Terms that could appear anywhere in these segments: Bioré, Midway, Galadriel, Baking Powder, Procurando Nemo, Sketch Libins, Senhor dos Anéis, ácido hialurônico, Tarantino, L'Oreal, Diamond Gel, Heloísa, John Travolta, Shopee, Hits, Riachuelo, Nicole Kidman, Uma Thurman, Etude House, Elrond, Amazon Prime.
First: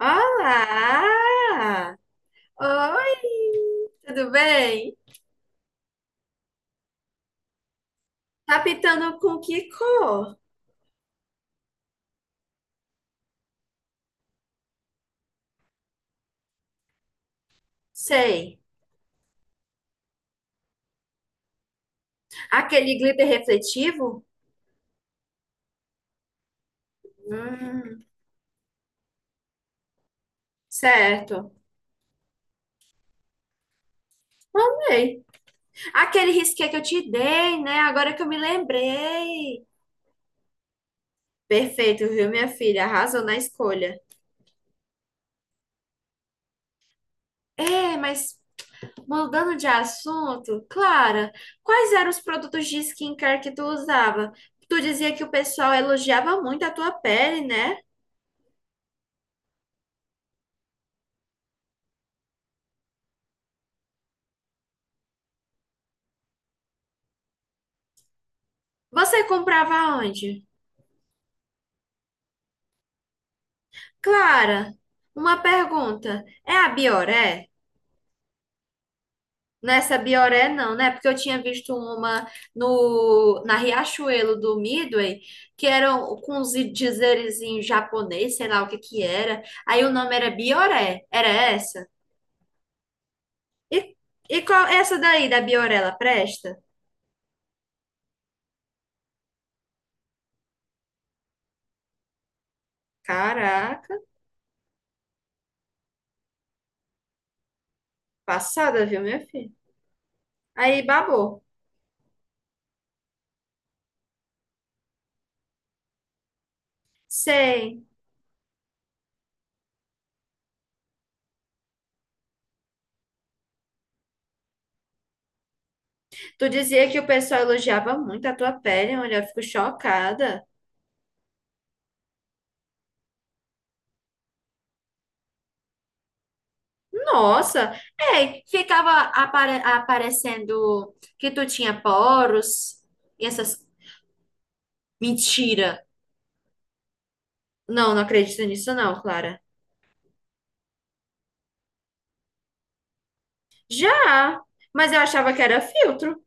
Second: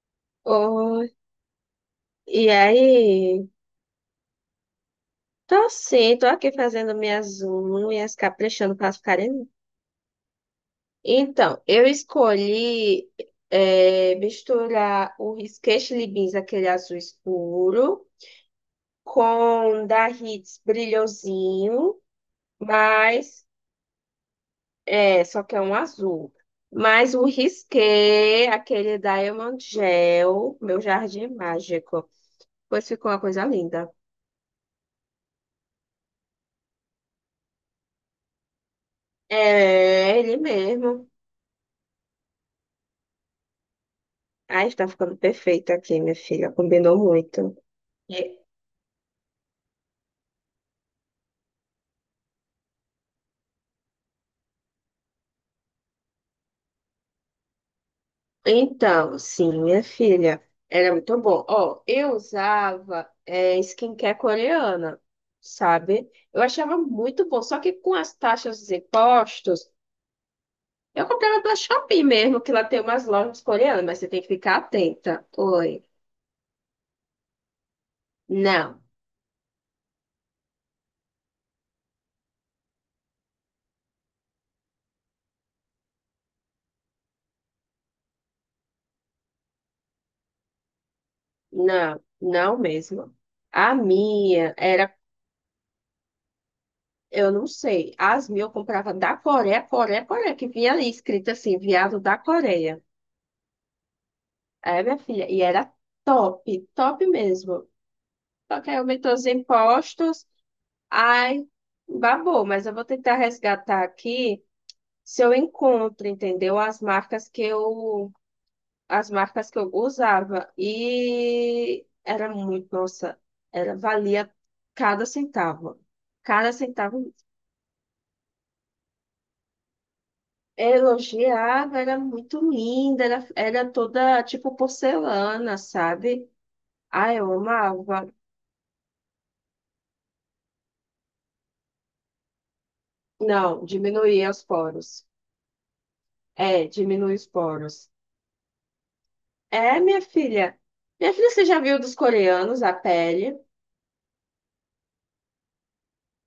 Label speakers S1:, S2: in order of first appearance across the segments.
S1: Olá!
S2: Oh, e aí?
S1: Oi! Tudo bem?
S2: Tô sim, tô aqui fazendo minhas unhas,
S1: Tá
S2: caprichando para
S1: pintando com
S2: ficarem.
S1: que cor?
S2: Então, eu escolhi misturar o Sketch Libins, aquele azul escuro,
S1: Sei.
S2: com da Hits brilhosinho,
S1: Aquele glitter
S2: mas
S1: refletivo?
S2: só que é um azul. Mas o
S1: Hum,
S2: risqué, aquele Diamond Gel, meu jardim
S1: certo.
S2: mágico. Pois ficou uma coisa linda.
S1: Sei. Aquele risqué que eu te dei, né? Agora que eu me lembrei.
S2: É, ele mesmo.
S1: Perfeito, viu, minha filha? Arrasou na escolha.
S2: Ai, está ficando perfeito aqui, minha filha. Combinou muito.
S1: É, mas
S2: E-
S1: mudando de assunto, Clara, quais eram os produtos de skincare que tu usava? Tu dizia que o pessoal elogiava muito a tua pele, né?
S2: Então, sim, minha filha, era muito bom. Ó, eu usava skincare coreana, sabe? Eu achava muito bom. Só que com as taxas dos
S1: Você
S2: impostos,
S1: comprava onde?
S2: eu comprava da Shopee mesmo, que lá tem umas lojas coreanas, mas você tem que ficar
S1: Clara,
S2: atenta.
S1: uma
S2: Oi.
S1: pergunta. É a Bioré?
S2: Não,
S1: Nessa Bioré não, né? Porque eu tinha visto uma no na Riachuelo do Midway, que era um, com uns dizeres em japonês, sei lá o que que era. Aí o nome era Bioré. Era essa?
S2: não, não mesmo. A
S1: E, e
S2: minha
S1: qual
S2: era.
S1: essa daí da Bioré, ela presta?
S2: Eu não sei. As mil eu comprava da Coreia, Coreia, Coreia, que vinha ali escrito assim, viado da Coreia.
S1: Caraca,
S2: É, minha filha, e era top, top mesmo. Só que aí
S1: passada, viu,
S2: aumentou
S1: minha
S2: os
S1: filha?
S2: impostos,
S1: Aí babou.
S2: ai, babou, mas eu vou tentar resgatar aqui se eu encontro, entendeu?
S1: Sei.
S2: As marcas que eu usava. E era muito, nossa, era, valia cada centavo.
S1: Tu
S2: Cada
S1: dizia que o
S2: centavo.
S1: pessoal elogiava muito a tua pele, olha, eu fico chocada.
S2: Elogiava, era muito linda, era toda tipo porcelana, sabe? Ah, eu
S1: Nossa,
S2: amava.
S1: é, ficava aparecendo que tu tinha poros e essas
S2: Não, diminuía os poros.
S1: mentira.
S2: É, diminui os poros.
S1: Não, não acredito nisso não, Clara.
S2: É, minha filha. Minha filha, você já viu dos coreanos a pele?
S1: Já, mas eu achava que era filtro.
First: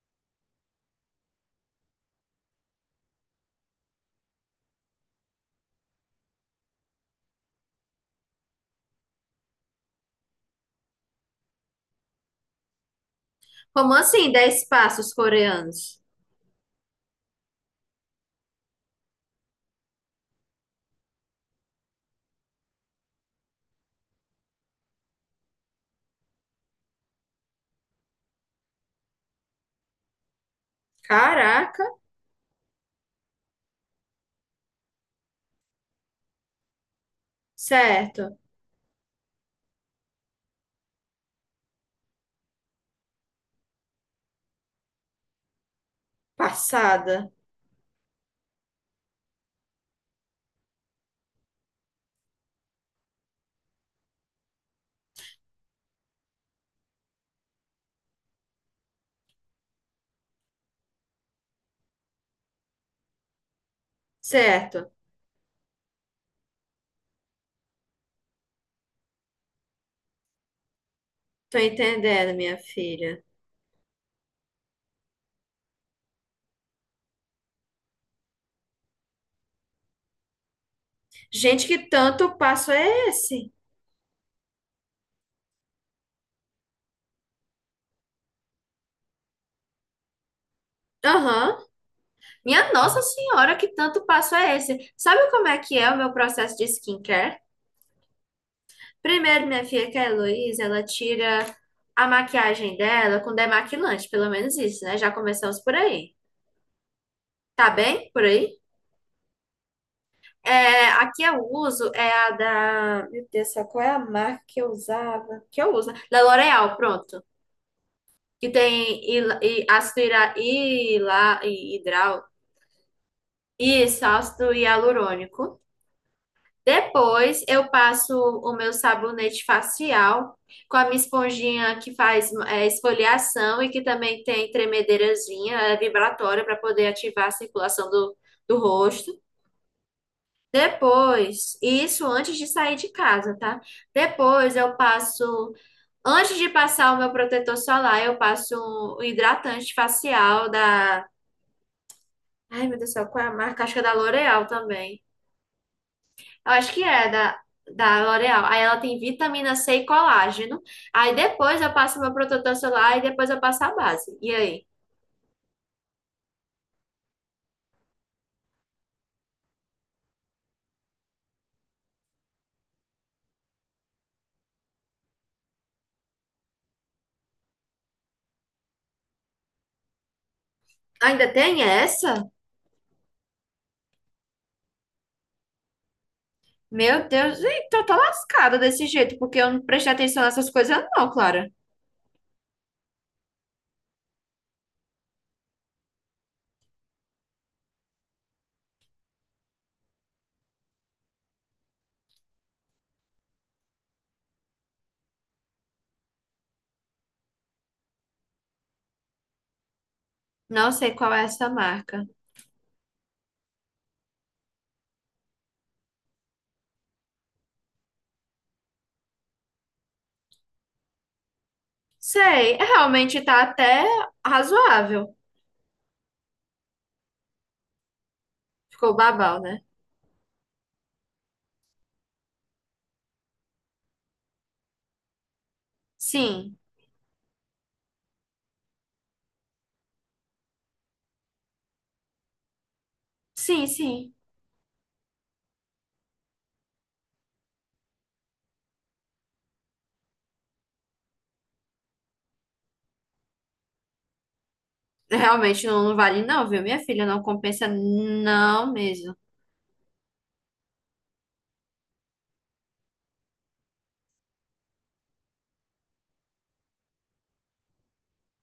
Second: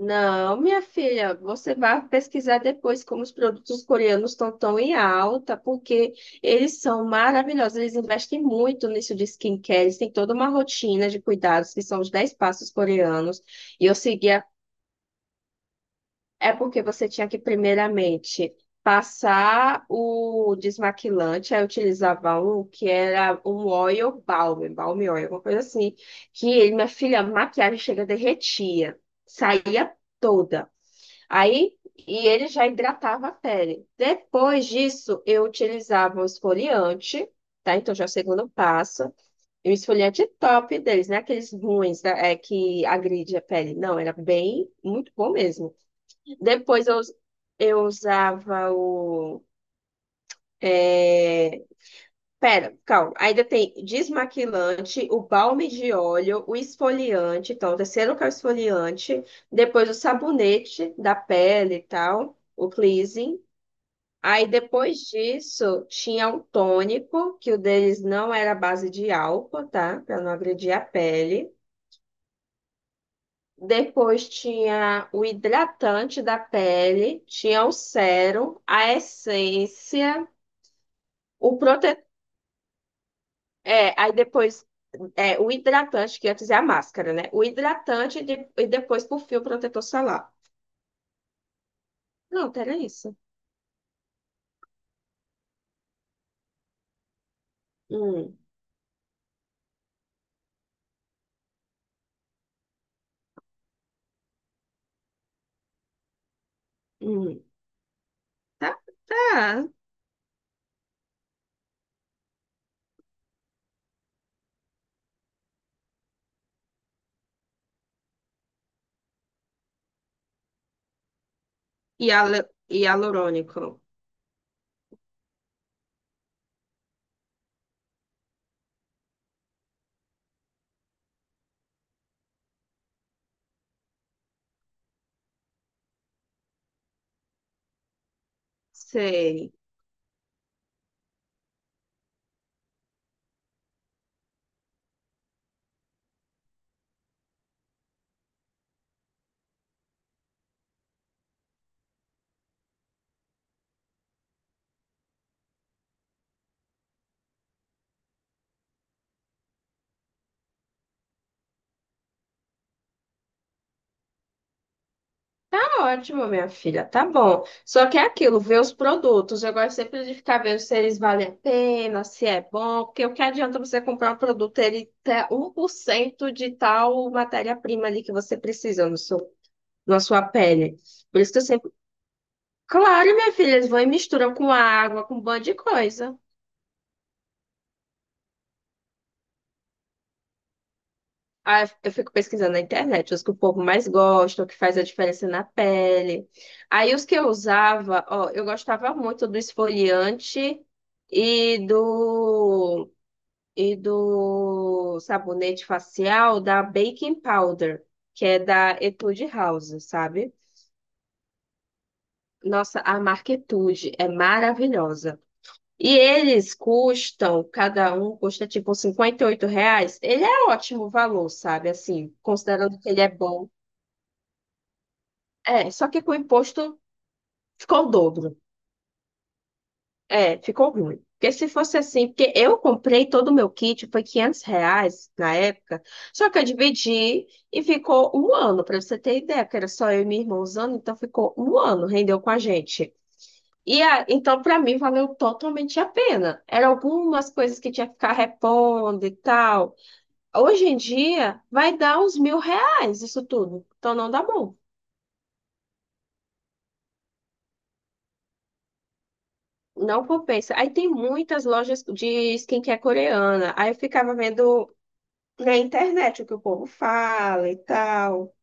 S2: Não, minha filha, você vai pesquisar depois como os produtos coreanos estão tão em alta, porque eles são maravilhosos, eles investem muito nisso de skincare, eles têm toda uma rotina de cuidados, que são os 10 passos coreanos. E
S1: Como
S2: eu segui.
S1: assim, 10 passos coreanos?
S2: É porque você tinha que, primeiramente, passar o desmaquilante, aí eu utilizava um que era um oil balm, balm oil, alguma coisa assim, que, ele, minha filha, a maquiagem chega derretia, saía toda. Aí,
S1: Caraca,
S2: e ele já hidratava a pele. Depois disso, eu utilizava um esfoliante, tá? Então, já é o
S1: certo.
S2: segundo passo. E o esfoliante top deles, não é aqueles ruins, né? É, que agride a pele. Não, era bem, muito bom mesmo. Depois eu, us-
S1: Passada,
S2: eu usava o. É... Pera, calma. Ainda tem desmaquilante, o balme de óleo, o esfoliante. Então, o terceiro que é o esfoliante. Depois o sabonete da pele e tal, o cleansing. Aí
S1: certo.
S2: depois disso tinha o tônico, que o deles não era à base de álcool, tá? Para não agredir a pele.
S1: Tô entendendo, minha filha.
S2: Depois tinha o hidratante da pele, tinha o sérum, a essência. O
S1: Gente, que
S2: protetor.
S1: tanto passo é esse?
S2: É, aí depois. É, o hidratante, que antes é a máscara, né? O hidratante e depois, por fim o protetor solar.
S1: Aham.
S2: Pronto,
S1: Minha
S2: era
S1: Nossa
S2: isso.
S1: Senhora, que tanto passo é esse? Sabe como é que é o meu processo de skincare?
S2: Hum,
S1: Primeiro, minha filha, que é a Heloísa, ela tira a maquiagem dela com demaquilante, pelo menos isso, né? Já começamos por aí.
S2: hum.
S1: Tá bem? Por aí?
S2: Tá, tá.
S1: É, aqui que eu uso é a da. Meu Deus, do céu, qual é a marca que eu usava? Que eu uso? Né? Da L'Oreal, pronto. Que tem ácido hidral.
S2: Hialurônico.
S1: Isso, ácido hialurônico. Depois eu passo o meu sabonete facial com a minha esponjinha que faz é, esfoliação e que também tem tremedeirazinha, é vibratória para poder ativar a circulação do rosto.
S2: Sei.
S1: Depois, isso antes de sair de casa, tá? Depois eu passo, antes de passar o meu protetor solar, eu passo um hidratante facial da, ai meu Deus do céu, qual é a marca? Acho que é da L'Oréal também. Eu acho que é da L'Oreal. Aí ela tem vitamina C e colágeno. Aí depois eu passo meu protetor solar e depois eu passo a base. E aí?
S2: Tá ótimo, minha filha. Tá bom. Só que é aquilo, ver os produtos. Eu gosto sempre de ficar vendo se eles valem a pena, se é bom, porque o que adianta você comprar um produto, ele ter 1% de tal matéria-prima ali que você precisa no seu na sua pele. Por
S1: Ainda
S2: isso que eu
S1: tem
S2: sempre.
S1: essa?
S2: Claro, minha filha, eles vão e misturam com água, com um bando de coisa.
S1: Meu Deus, então eu tô lascada desse jeito, porque eu não prestei atenção nessas coisas, não, Clara.
S2: Aí eu fico pesquisando na internet, os que o povo mais gosta, o que faz a diferença na pele. Aí os que eu usava, ó, eu gostava muito do esfoliante e do, e do sabonete facial da Baking Powder, que é da Etude House, sabe?
S1: Não sei qual é essa marca.
S2: Nossa, a marca Etude é maravilhosa. E eles custam, cada um custa tipo 58 reais. Ele é ótimo valor, sabe? Assim,
S1: Sei,
S2: considerando que ele é
S1: realmente tá
S2: bom.
S1: até razoável.
S2: É, só que com o imposto ficou o dobro.
S1: Ficou babau, né?
S2: É, ficou ruim. Porque se fosse assim, porque eu comprei todo o meu kit, foi 500 reais na época, só que eu
S1: Sim,
S2: dividi e ficou um ano, para você ter ideia, porque era só eu e minha irmã usando, então ficou um ano, rendeu com a gente.
S1: sim, sim.
S2: Então, para mim, valeu totalmente a pena. Eram algumas coisas que tinha que ficar repondo e tal. Hoje em dia, vai dar uns 1.000 reais isso tudo. Então não dá bom.
S1: Realmente não, não vale, não, viu, minha filha? Não compensa, não mesmo.
S2: Não compensa. Aí tem muitas lojas de skincare coreana. Aí eu ficava vendo na internet o que o povo fala e tal.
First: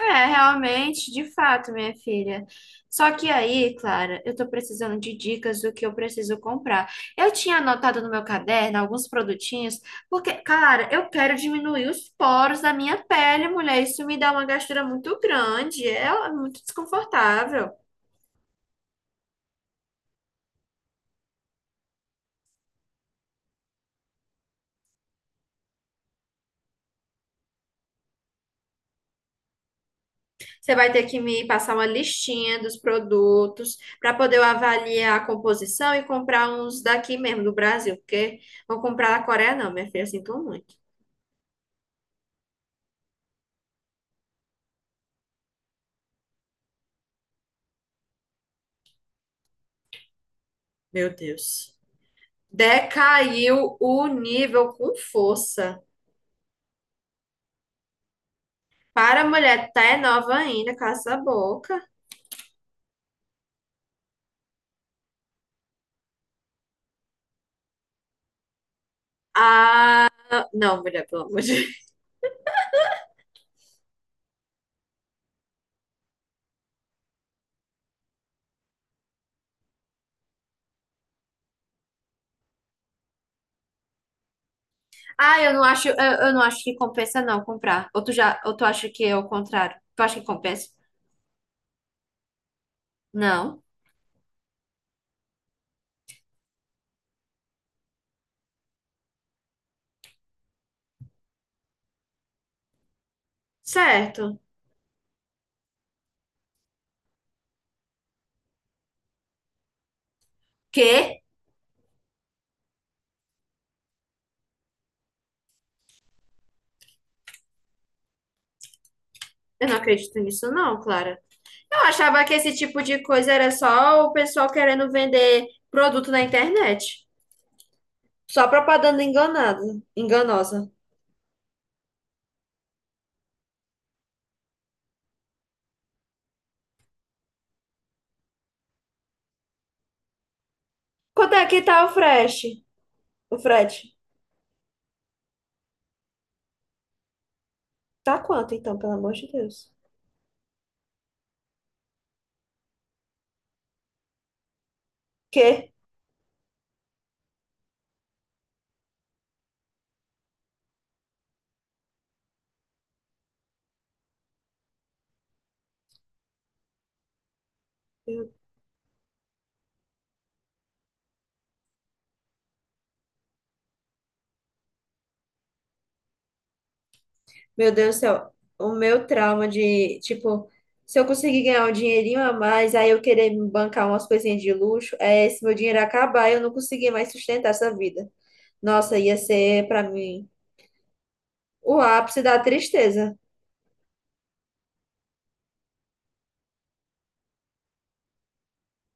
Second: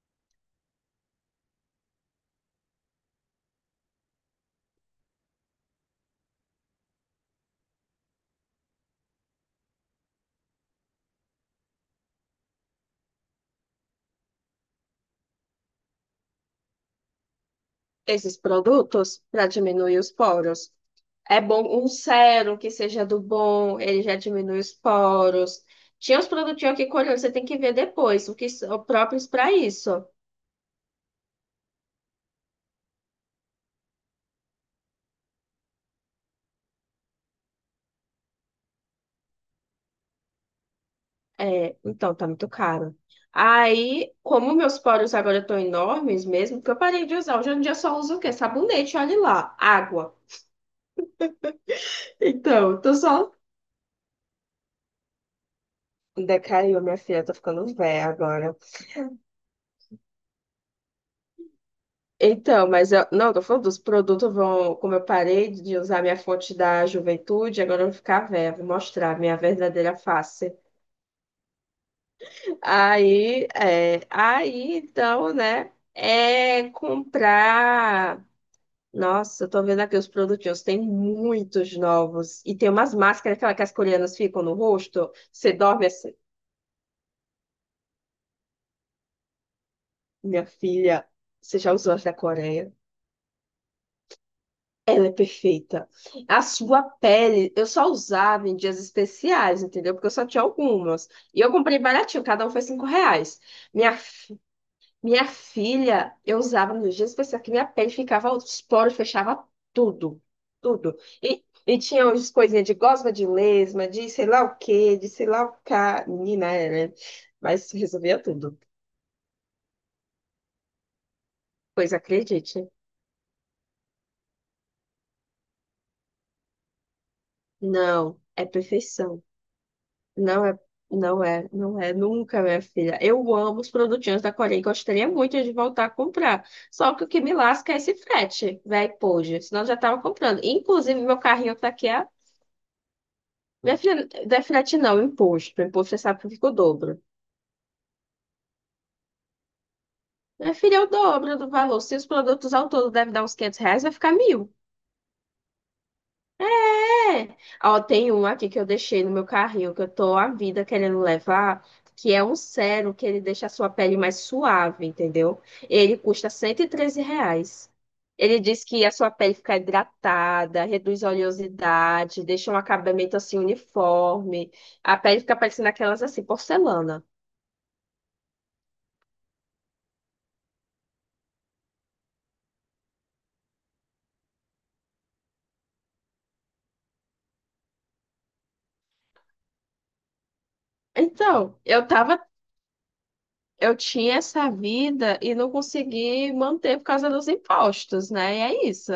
S1: É, realmente, de fato, minha filha. Só que aí, Clara, eu tô precisando de dicas do que eu preciso comprar. Eu tinha anotado no meu caderno alguns produtinhos, porque, cara, eu quero diminuir os poros da minha pele, mulher. Isso me dá uma gastura muito grande, é muito desconfortável.
S2: Esses produtos para diminuir os poros. É bom um sérum que seja do bom, ele já diminui os poros. Tinha uns produtinhos aqui coreanos, você tem que ver depois, o que são próprios para isso.
S1: Você vai ter que me passar uma listinha dos produtos para poder eu avaliar a composição e comprar uns daqui mesmo, do Brasil, porque vou comprar da Coreia, não, minha filha, sinto muito.
S2: É, então, tá muito caro. Aí, como meus poros agora estão enormes mesmo, porque eu parei de usar. Hoje em dia eu só uso o quê? Sabonete, olha lá. Água.
S1: Meu Deus.
S2: Então, eu tô só.
S1: Decaiu o nível com força.
S2: Decaiu, minha filha, eu tô ficando velha agora.
S1: Para a mulher, tá é nova ainda, cala essa boca.
S2: Então, mas eu. Não, tô falando dos produtos vão. Como eu parei de usar minha fonte da juventude, agora eu vou ficar velha, vou mostrar a minha verdadeira
S1: Ah,
S2: face.
S1: não, mulher, pelo amor de Deus.
S2: Aí, é, aí, então, né? É comprar. Nossa, eu tô vendo aqui os produtinhos, tem muitos novos. E tem umas máscaras, aquela que as coreanas ficam no rosto.
S1: Ah,
S2: Você
S1: eu não
S2: dorme
S1: acho, eu,
S2: assim.
S1: eu não acho que compensa não comprar. Ou tu já, ou tu acha que é o contrário? Tu acha que
S2: Minha
S1: compensa?
S2: filha, você já usou as da Coreia?
S1: Não.
S2: Ela é perfeita. A sua pele, eu só usava em dias especiais, entendeu? Porque eu só tinha algumas. E eu comprei baratinho, cada um foi 5 reais. Minha
S1: Certo.
S2: Minha filha, eu usava nos dias especiais que minha pele ficava, os poros fechava tudo, tudo.
S1: Quê?
S2: E tinha umas coisinhas de gosma de lesma, de sei lá o quê, de sei lá o cá. Menina, é, né? Mas resolvia tudo.
S1: Eu não acredito nisso não, Clara. Eu
S2: Pois
S1: achava que esse
S2: acredite,
S1: tipo de coisa era só o pessoal querendo vender produto na internet.
S2: não é
S1: Só propaganda
S2: perfeição.
S1: enganada,
S2: Não é,
S1: enganosa.
S2: não é, não é nunca, minha filha. Eu amo os produtinhos da Coreia e gostaria muito de voltar a comprar. Só que o que me lasca é esse frete, velho, poxa. Senão eu já tava comprando. Inclusive, meu
S1: Quanto é
S2: carrinho
S1: que
S2: tá
S1: tá
S2: aqui.
S1: o frete? O
S2: Minha
S1: frete?
S2: filha, não é frete não, imposto. Imposto você sabe que fica o dobro.
S1: Tá quanto, então, pelo amor de Deus?
S2: Minha filha, é o dobro do valor. Se os produtos ao todo devem dar uns 500 reais, vai ficar 1.000.
S1: Quê?
S2: É. Ó, tem um aqui que eu deixei no meu carrinho, que eu tô a vida querendo levar, que é um sérum que ele deixa a sua pele mais suave, entendeu? Ele custa 113 reais.
S1: Meu
S2: Ele diz que a sua pele fica hidratada, reduz a oleosidade, deixa um acabamento assim uniforme. A pele fica parecendo aquelas assim, porcelana.
S1: Meu Deus do céu. O meu trauma de, tipo, se eu conseguir ganhar um dinheirinho a mais, aí eu querer me bancar umas coisinhas de luxo, é esse meu dinheiro acabar e eu não conseguir mais sustentar essa vida. Nossa, ia ser pra mim
S2: Então,
S1: o
S2: eu tava
S1: ápice da tristeza.
S2: eu tinha essa vida e não consegui manter por causa dos impostos, né? E é isso.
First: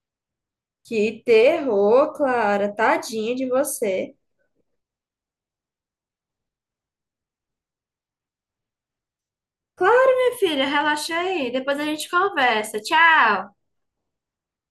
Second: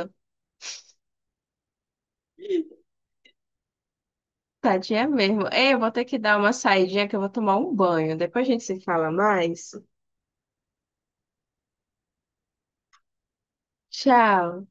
S1: Que terror, Clara. Tadinha de você.
S2: Tadinha mesmo. Ei, eu vou ter que dar uma saidinha que eu vou tomar um banho. Depois a gente se fala mais.
S1: Claro, minha filha, relaxa aí. Depois a gente conversa. Tchau.
S2: Tchau.